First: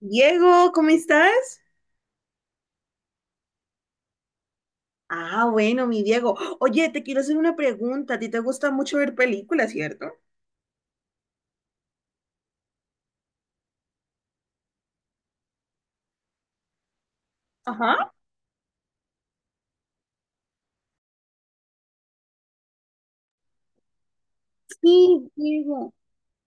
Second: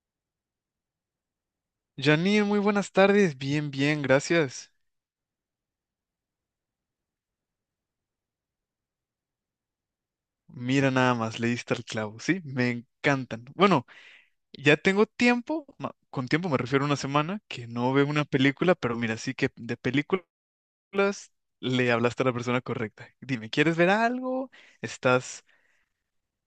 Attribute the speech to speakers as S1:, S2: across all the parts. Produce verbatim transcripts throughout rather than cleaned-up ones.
S1: Diego, ¿cómo estás?
S2: Janine, muy buenas tardes. Bien, bien, gracias.
S1: Ah, bueno, mi Diego. Oye, te quiero hacer una pregunta. ¿A ti te gusta mucho ver películas, cierto?
S2: Mira nada más, le diste al clavo, ¿sí? Me encantan. Bueno, ya tengo tiempo, ma- con tiempo me refiero a una semana, que no veo
S1: Ajá.
S2: una película, pero mira, sí que de películas le hablaste a la persona correcta. Dime, ¿quieres ver algo?
S1: Sí,
S2: ¿Estás...
S1: Diego.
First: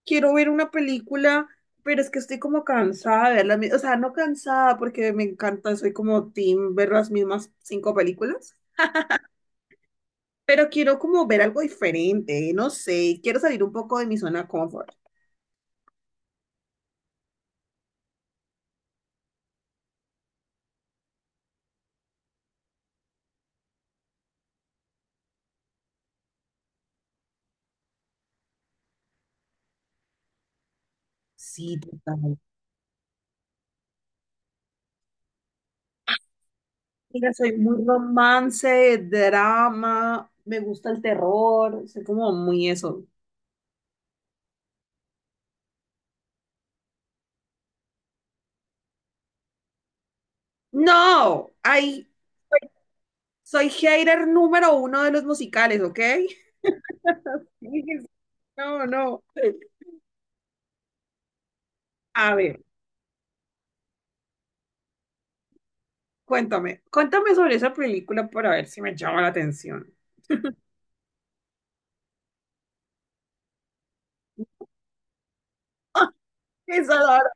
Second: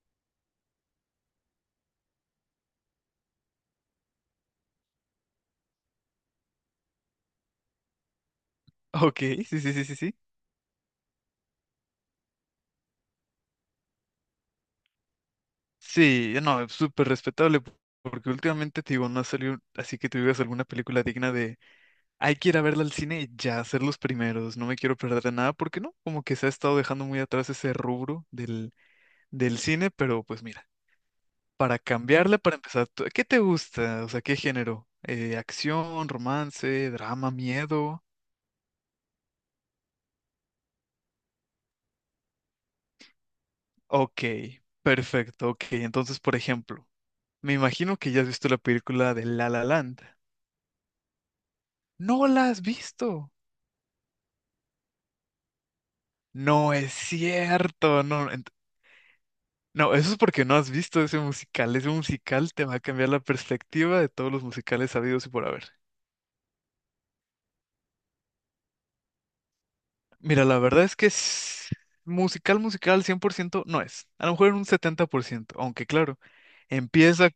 S1: Quiero ver una película, pero es que estoy como cansada de verla. O sea, no cansada porque me encanta, soy como team ver las mismas cinco películas.
S2: Ok, sí, sí, sí, sí, sí.
S1: Pero quiero como ver algo diferente, no sé, quiero salir un poco de mi zona de confort.
S2: Sí, no, es súper respetable, porque últimamente te digo, no ha salido, así que tú digas alguna película digna. Hay que ir a verla al cine y ya ser los primeros. No me quiero perder de nada porque no, como que se ha estado dejando muy atrás ese rubro del, del cine, pero pues mira,
S1: Sí,
S2: para
S1: total.
S2: cambiarle, para empezar, ¿tú- ¿qué te gusta? O sea, ¿qué género? Eh, acción, romance, drama,
S1: Mira, soy muy
S2: miedo.
S1: romance, drama, me gusta el terror, soy como muy eso.
S2: Ok, perfecto, ok. Entonces, por ejemplo, me imagino que ya has visto la película de La La Land.
S1: No, ay,
S2: No la has visto.
S1: soy hater número uno de los musicales, ¿ok?
S2: No es cierto, no.
S1: No, no.
S2: No, eso es porque no has visto ese musical. Ese
S1: A
S2: musical
S1: ver.
S2: te va a cambiar la perspectiva de todos los musicales sabidos y por haber.
S1: Cuéntame, cuéntame sobre esa película para ver si me llama la atención.
S2: Mira, la verdad es que s- musical, musical cien por ciento no es. A lo mejor en un setenta por ciento, aunque claro,
S1: Esa
S2: empieza,
S1: dar-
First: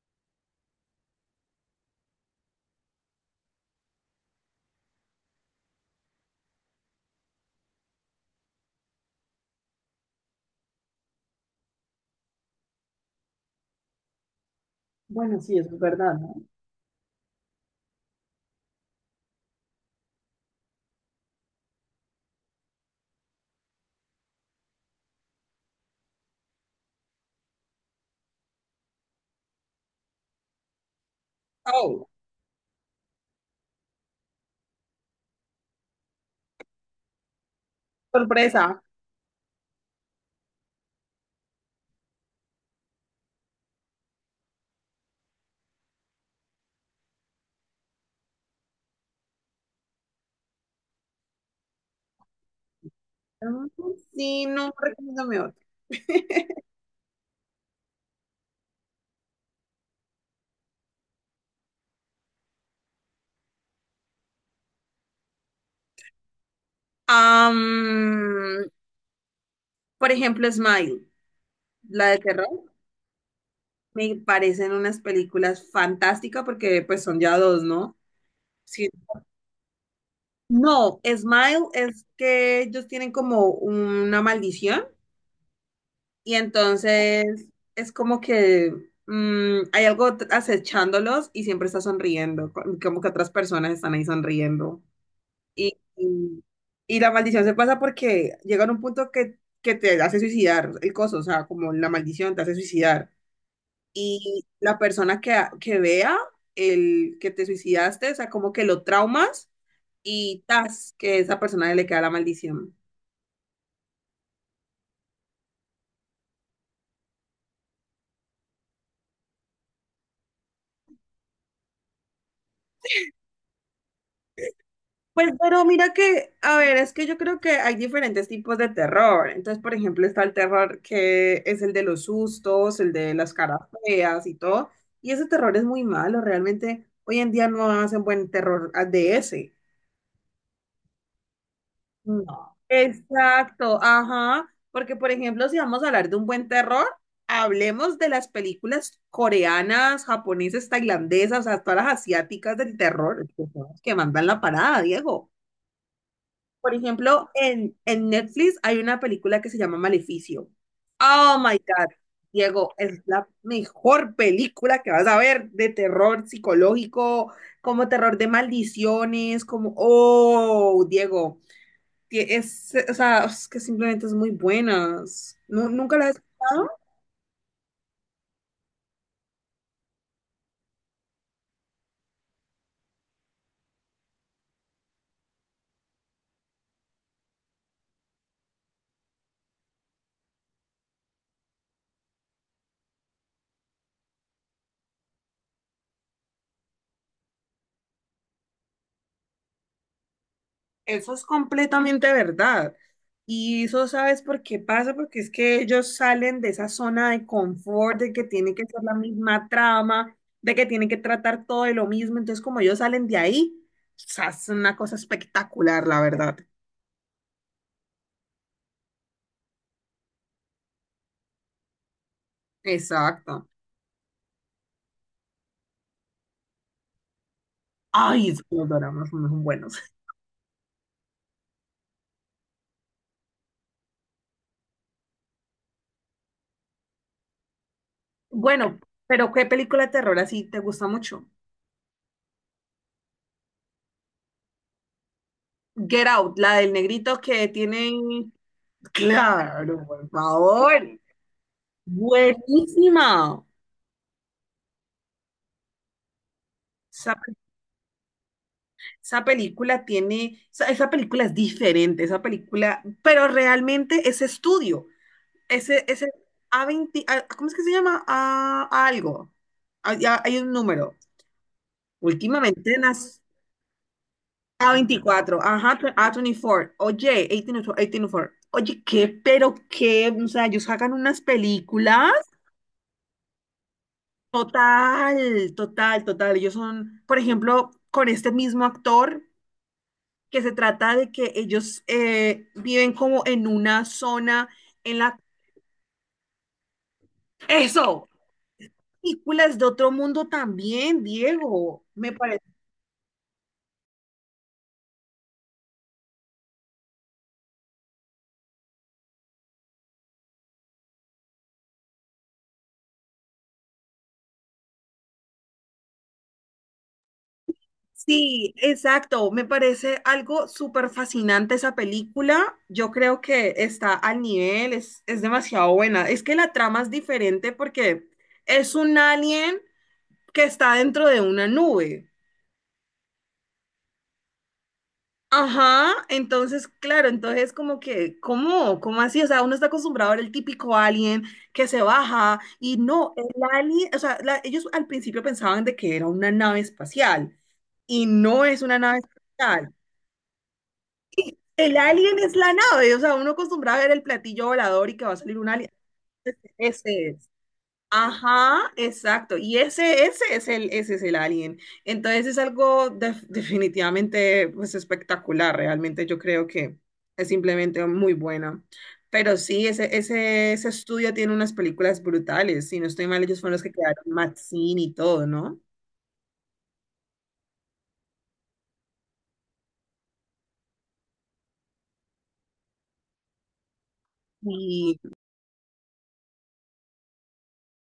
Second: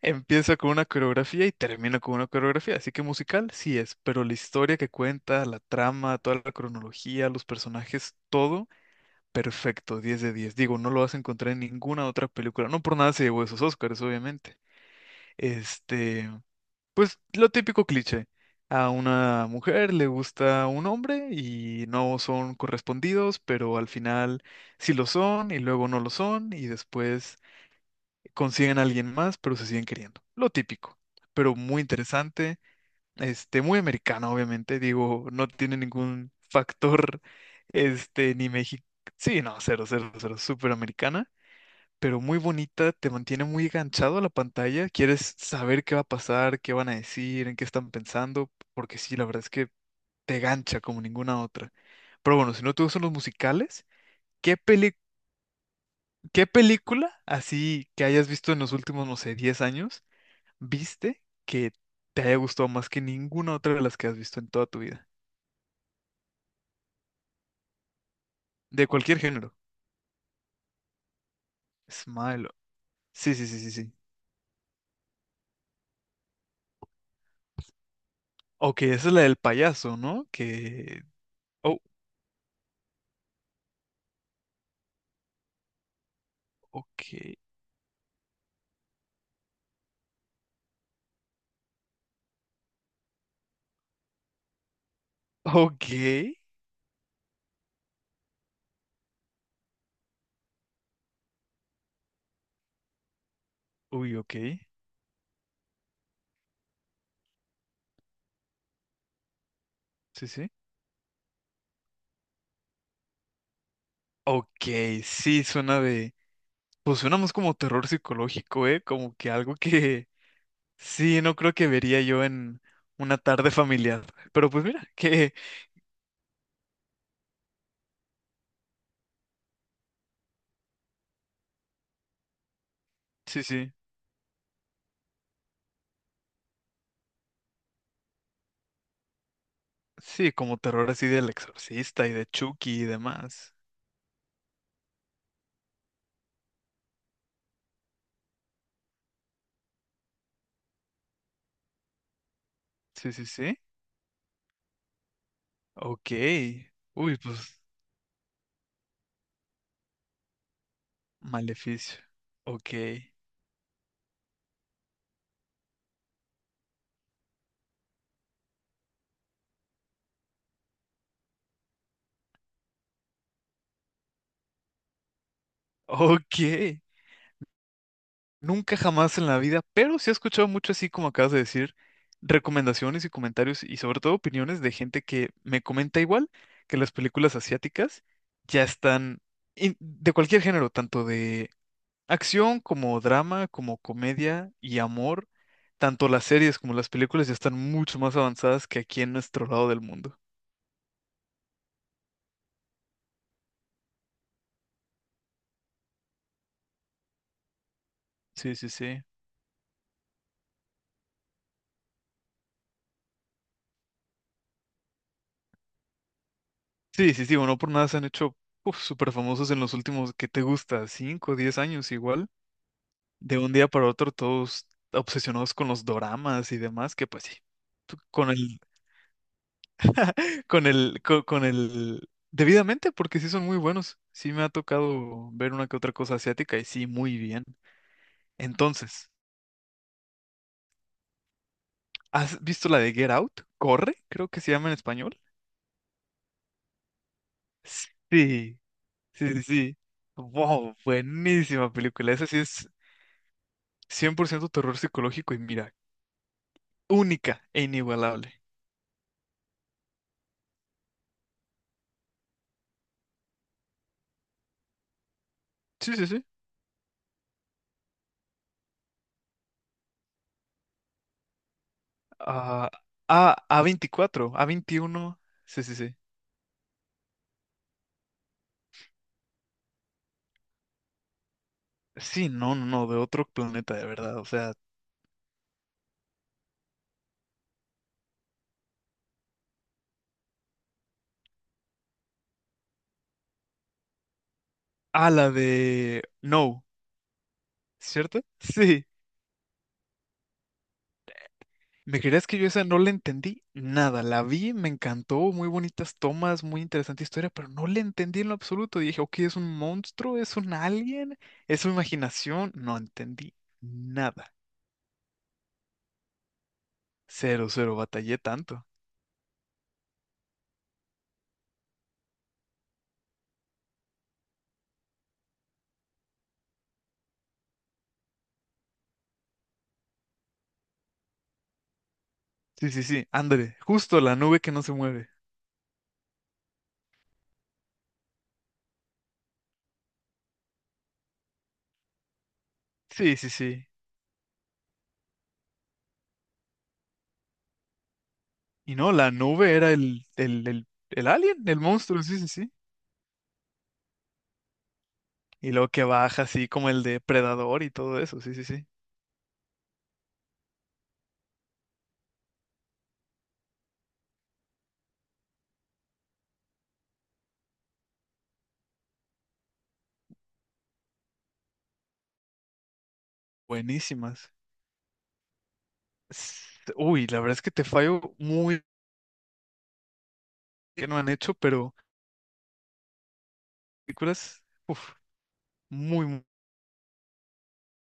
S2: empieza con una coreografía y termina con una coreografía. Así que musical sí es, pero la historia que cuenta, la trama, toda la cronología, los personajes, todo perfecto, diez de diez. Digo, no lo vas a encontrar en ninguna otra película. No por nada se llevó esos Oscars, obviamente.
S1: Bueno, sí, eso es verdad,
S2: Este.
S1: ¿no?
S2: Pues lo típico cliché. A una mujer le gusta un hombre y no son correspondidos, pero al final sí lo son y luego no lo son y después consiguen a alguien más, pero se siguen queriendo. Lo típico, pero muy
S1: Oh,
S2: interesante, este, muy americano, obviamente. Digo, no tiene ningún factor, este, ni
S1: sorpresa.
S2: México. Sí, no, cero, cero, cero, súper americana pero muy bonita, te mantiene muy enganchado a la pantalla, quieres saber qué va a pasar, qué van a decir, en qué están pensando, porque sí, la verdad es que te gancha como ninguna otra. Pero bueno, si no te gustan los
S1: Mm,
S2: musicales,
S1: sí,
S2: ¿qué
S1: no,
S2: peli-
S1: recomiéndame otra.
S2: ¿qué película así que hayas visto en los últimos, no sé, diez años, viste que te haya gustado más que ninguna otra de las que has visto en toda tu vida?
S1: Am,
S2: De cualquier género.
S1: por ejemplo, Smile, la de
S2: Smile.
S1: terror,
S2: Sí, sí, sí, sí, sí.
S1: me parecen unas películas fantásticas porque pues son ya dos, ¿no?
S2: Ok,
S1: Sí.
S2: esa es la del payaso, ¿no?
S1: No,
S2: Que...
S1: Smile
S2: Oh,
S1: es que ellos tienen como una maldición. Y
S2: ok.
S1: entonces es como que mm, hay algo t- acechándolos y siempre está sonriendo, co- como que otras personas están ahí sonriendo. Y,
S2: Ok.
S1: y, y la maldición se pasa porque llega a un punto que, que te hace suicidar el coso, o sea, como la maldición te hace suicidar.
S2: Uy, ok.
S1: Y la persona que, que vea el que te suicidaste, o sea, como que lo traumas
S2: Sí,
S1: y
S2: sí.
S1: tas, que esa persona le queda la maldición.
S2: Ok, sí, suena de... Pues suena más como terror psicológico, ¿eh? Como que algo que sí, no creo que vería yo en una tarde familiar. Pero pues mira,
S1: Pues,
S2: que...
S1: pero mira que, a ver, es que yo creo que hay diferentes tipos de terror. Entonces, por ejemplo, está el terror que es el de los sustos, el de las
S2: Sí,
S1: caras
S2: sí.
S1: feas y todo. Y ese terror es muy malo, realmente hoy en día no hacen buen terror ah, de ese.
S2: Sí, como terror así del exorcista y de
S1: No.
S2: Chucky y demás.
S1: Exacto, ajá. Porque, por ejemplo, si vamos a hablar de un buen terror, hablemos de las películas coreanas, japonesas, tailandesas, o sea, todas las asiáticas del
S2: Sí,
S1: terror,
S2: sí,
S1: que
S2: sí.
S1: son las que mandan la parada, Diego.
S2: Ok.
S1: Por
S2: Uy,
S1: ejemplo,
S2: pues
S1: en, en Netflix hay una película que se llama Maleficio. Oh my God,
S2: maleficio. Ok.
S1: Diego, es la mejor película que vas a ver de terror psicológico, como terror de maldiciones, como, oh, Diego, que es, o sea, es que simplemente es muy buena. ¿Nu- ¿Nunca la has
S2: Ok.
S1: escuchado?
S2: Nunca jamás en la vida, pero sí he escuchado mucho así como acabas de decir, recomendaciones y comentarios y sobre todo opiniones de gente que me comenta igual que las películas asiáticas ya están in- de cualquier género, tanto de acción como drama, como comedia y amor, tanto las series como las películas ya están mucho más avanzadas que aquí en nuestro lado del mundo.
S1: Eso es completamente verdad. Y eso sabes por qué pasa, porque es que ellos salen de esa zona de confort, de que tiene
S2: Sí,
S1: que
S2: sí,
S1: ser la
S2: sí.
S1: misma trama, de que tienen que tratar todo de lo mismo. Entonces, como ellos salen de ahí, o sea, es una cosa espectacular, la verdad.
S2: Sí, sí, sí, bueno, no por nada se han hecho uf, súper famosos en los últimos que te gusta, cinco diez años igual. De
S1: Exacto.
S2: un día para otro todos obsesionados con los doramas y demás, que pues sí, tú-
S1: Ay,
S2: con
S1: es que
S2: el,
S1: los dramas no son buenos.
S2: con el, co- con, el, debidamente, porque sí son muy buenos. Sí me ha tocado ver una que otra cosa asiática y sí, muy bien.
S1: Bueno,
S2: Entonces,
S1: pero ¿qué película de terror así te gusta mucho?
S2: ¿has visto la de Get Out? Corre, creo que se llama en español.
S1: Get Out, la del negrito que tiene...
S2: Sí, sí, sí, sí.
S1: Claro, por
S2: Wow,
S1: favor.
S2: buenísima película. Esa sí es
S1: Buenísima.
S2: cien por ciento terror psicológico y mira, única e inigualable.
S1: Esa película tiene, esa, esa película es diferente, esa película, pero realmente ese estudio, ese,
S2: Sí,
S1: ese
S2: sí, sí.
S1: a veinte ah, ¿cómo es que se llama? A, a algo. Hay, hay un número.
S2: Ah,
S1: Últimamente nas
S2: ah, A, A24, a
S1: a
S2: veintiuno
S1: veinticuatro
S2: Sí, sí,
S1: ajá, tu-
S2: sí.
S1: A veinticuatro, oye, dieciocho, dieciocho, oye, ¿qué? Pero qué, o sea, ellos sacan unas películas.
S2: Sí, no, no, no, de otro planeta, de verdad. O sea,
S1: Total, total, total. Ellos son, por ejemplo, con este mismo actor. Que se trata de que ellos eh, viven como en una zona en
S2: a
S1: la...
S2: la de No,
S1: Eso,
S2: ¿cierto? Sí.
S1: películas de otro mundo también, Diego,
S2: ¿Me
S1: me
S2: creías que
S1: parece.
S2: yo esa no la entendí? Nada, la vi, me encantó, muy bonitas tomas, muy interesante historia, pero no la entendí en lo absoluto. Dije, ok, ¿es un monstruo? ¿Es un alien? ¿Es su imaginación? No entendí nada. Cero, cero, batallé
S1: Sí,
S2: tanto.
S1: exacto, me parece algo súper fascinante esa película. Yo creo que está al nivel, es, es demasiado buena. Es que la trama es diferente porque es un alien que está dentro de una nube.
S2: Sí, sí, sí, André, justo la nube que no se mueve.
S1: Ajá, entonces, claro, entonces como que, ¿cómo? ¿Cómo así? O sea, uno está acostumbrado a ver el típico alien que se baja y no,
S2: Sí,
S1: el
S2: sí, sí.
S1: alien, o sea, la- ellos al principio pensaban de que era una nave espacial y no es
S2: Y
S1: una
S2: no,
S1: nave
S2: la nube era
S1: espacial.
S2: el, el, el, el alien, el
S1: El
S2: monstruo,
S1: alien
S2: sí, sí,
S1: es la
S2: sí.
S1: nave, o sea, uno acostumbrado a ver el platillo volador y que va a salir un
S2: Y luego
S1: alien.
S2: que baja así como el
S1: Ese es.
S2: depredador y todo eso, sí, sí, sí.
S1: Ajá, exacto. Y ese, ese es el, ese es el alien. Entonces es algo def- definitivamente pues, espectacular. Realmente yo creo que es simplemente muy bueno. Pero sí, ese, ese, ese estudio tiene unas películas brutales. Si no estoy mal, ellos fueron los que crearon
S2: Buenísimas.
S1: Maxine y todo, ¿no?
S2: S- Uy, la verdad es que te fallo muy que no han hecho, pero películas, uf,
S1: Y
S2: muy, muy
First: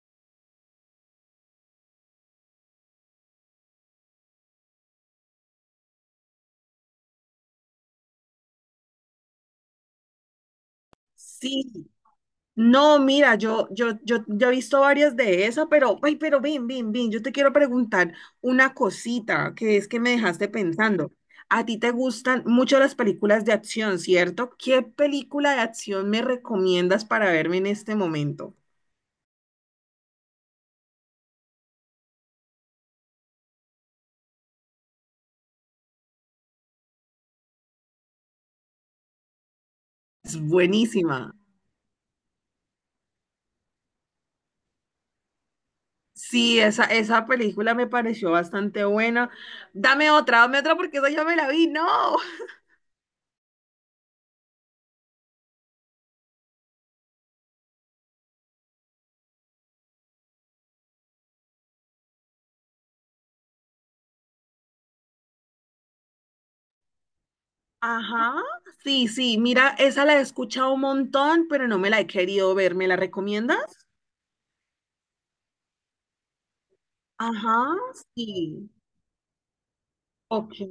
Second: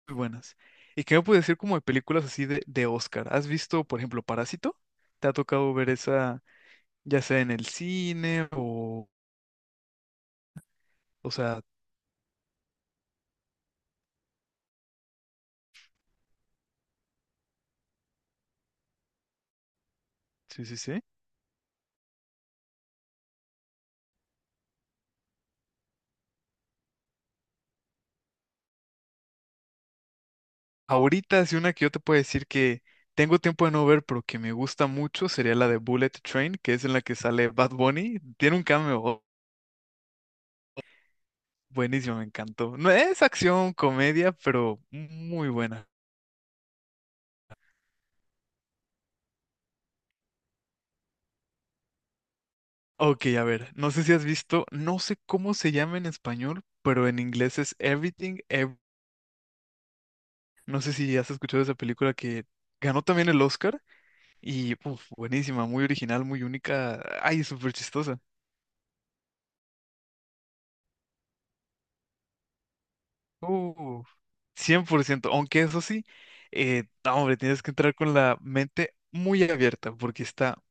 S2: buenas. ¿Y qué me puedes decir como de películas así de, de Oscar? ¿Has visto, por ejemplo, Parásito? ¿Te ha tocado ver esa, ya sea en el cine o, o sea,
S1: sí, no, mira, yo, yo, yo, yo he visto varias de esas, pero, ay, pero bien, bien, bien, yo te quiero preguntar una cosita que es que me dejaste
S2: sí, sí, sí.
S1: pensando. A ti te gustan mucho las películas de acción, ¿cierto? ¿Qué película de acción me recomiendas para verme en este momento?
S2: Ahorita es una que yo te puedo decir que tengo tiempo de no ver, pero que me gusta mucho, sería la de Bullet Train, que es en la que sale Bad Bunny. Tiene un cameo
S1: Es buenísima.
S2: buenísimo, me encantó. No es acción, comedia, pero muy buena.
S1: Sí, esa, esa película me pareció bastante buena. Dame otra, dame otra porque esa ya me la vi, no.
S2: Ok, a ver, no sé si has visto, no sé cómo se llama en español, pero en inglés es Everything, Ev- no sé si has escuchado esa película que ganó también el Oscar y uf, buenísima, muy original, muy única, ay, súper chistosa.
S1: Ajá, sí, sí, mira, esa la he escuchado un montón, pero no me la he querido ver. ¿Me la recomiendas?
S2: Uh, cien por ciento aunque eso sí, eh, no, hombre, tienes que
S1: Ajá,
S2: entrar con la
S1: sí.
S2: mente muy abierta porque
S1: Ok,
S2: está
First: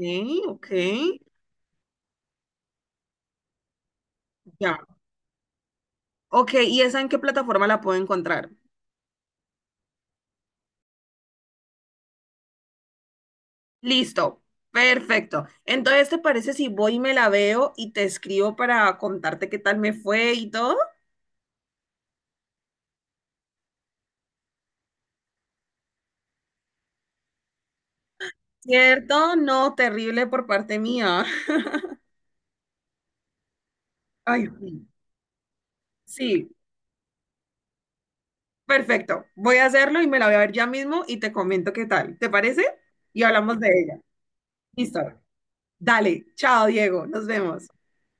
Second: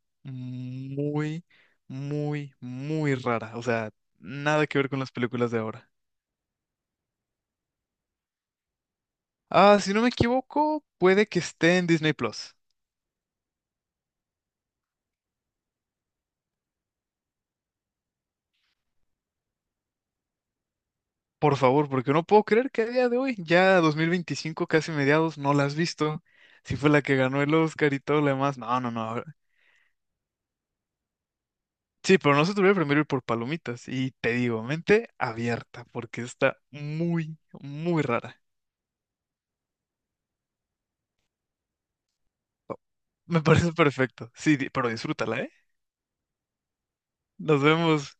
S1: ok,
S2: muy, muy, muy rara. O sea, nada
S1: ya.
S2: que ver con las películas de ahora.
S1: Ok, ¿y esa en qué plataforma la puedo encontrar?
S2: Ah, si no me equivoco, puede que esté en Disney Plus.
S1: Listo, perfecto. Entonces, ¿te parece si voy y me la veo y te escribo para contarte qué tal me fue y todo?
S2: Por favor, porque no puedo creer que a día de hoy, ya dos mil veinticinco casi mediados, no la has visto. Si fue la que ganó el Oscar y todo lo demás. No, no, no.
S1: ¿Cierto? No, terrible por parte mía.
S2: Sí, pero no se te voy a primero ir por palomitas. Y te
S1: Ay,
S2: digo,
S1: sí.
S2: mente abierta, porque
S1: Sí,
S2: está muy, muy rara.
S1: perfecto. Voy a hacerlo y me la voy a ver ya mismo y te comento qué tal. ¿Te parece? Y
S2: Me
S1: hablamos de
S2: parece
S1: ella.
S2: perfecto. Sí, di- pero
S1: Listo.
S2: disfrútala, ¿eh?
S1: Dale, chao, Diego. Nos
S2: Nos
S1: vemos.
S2: vemos.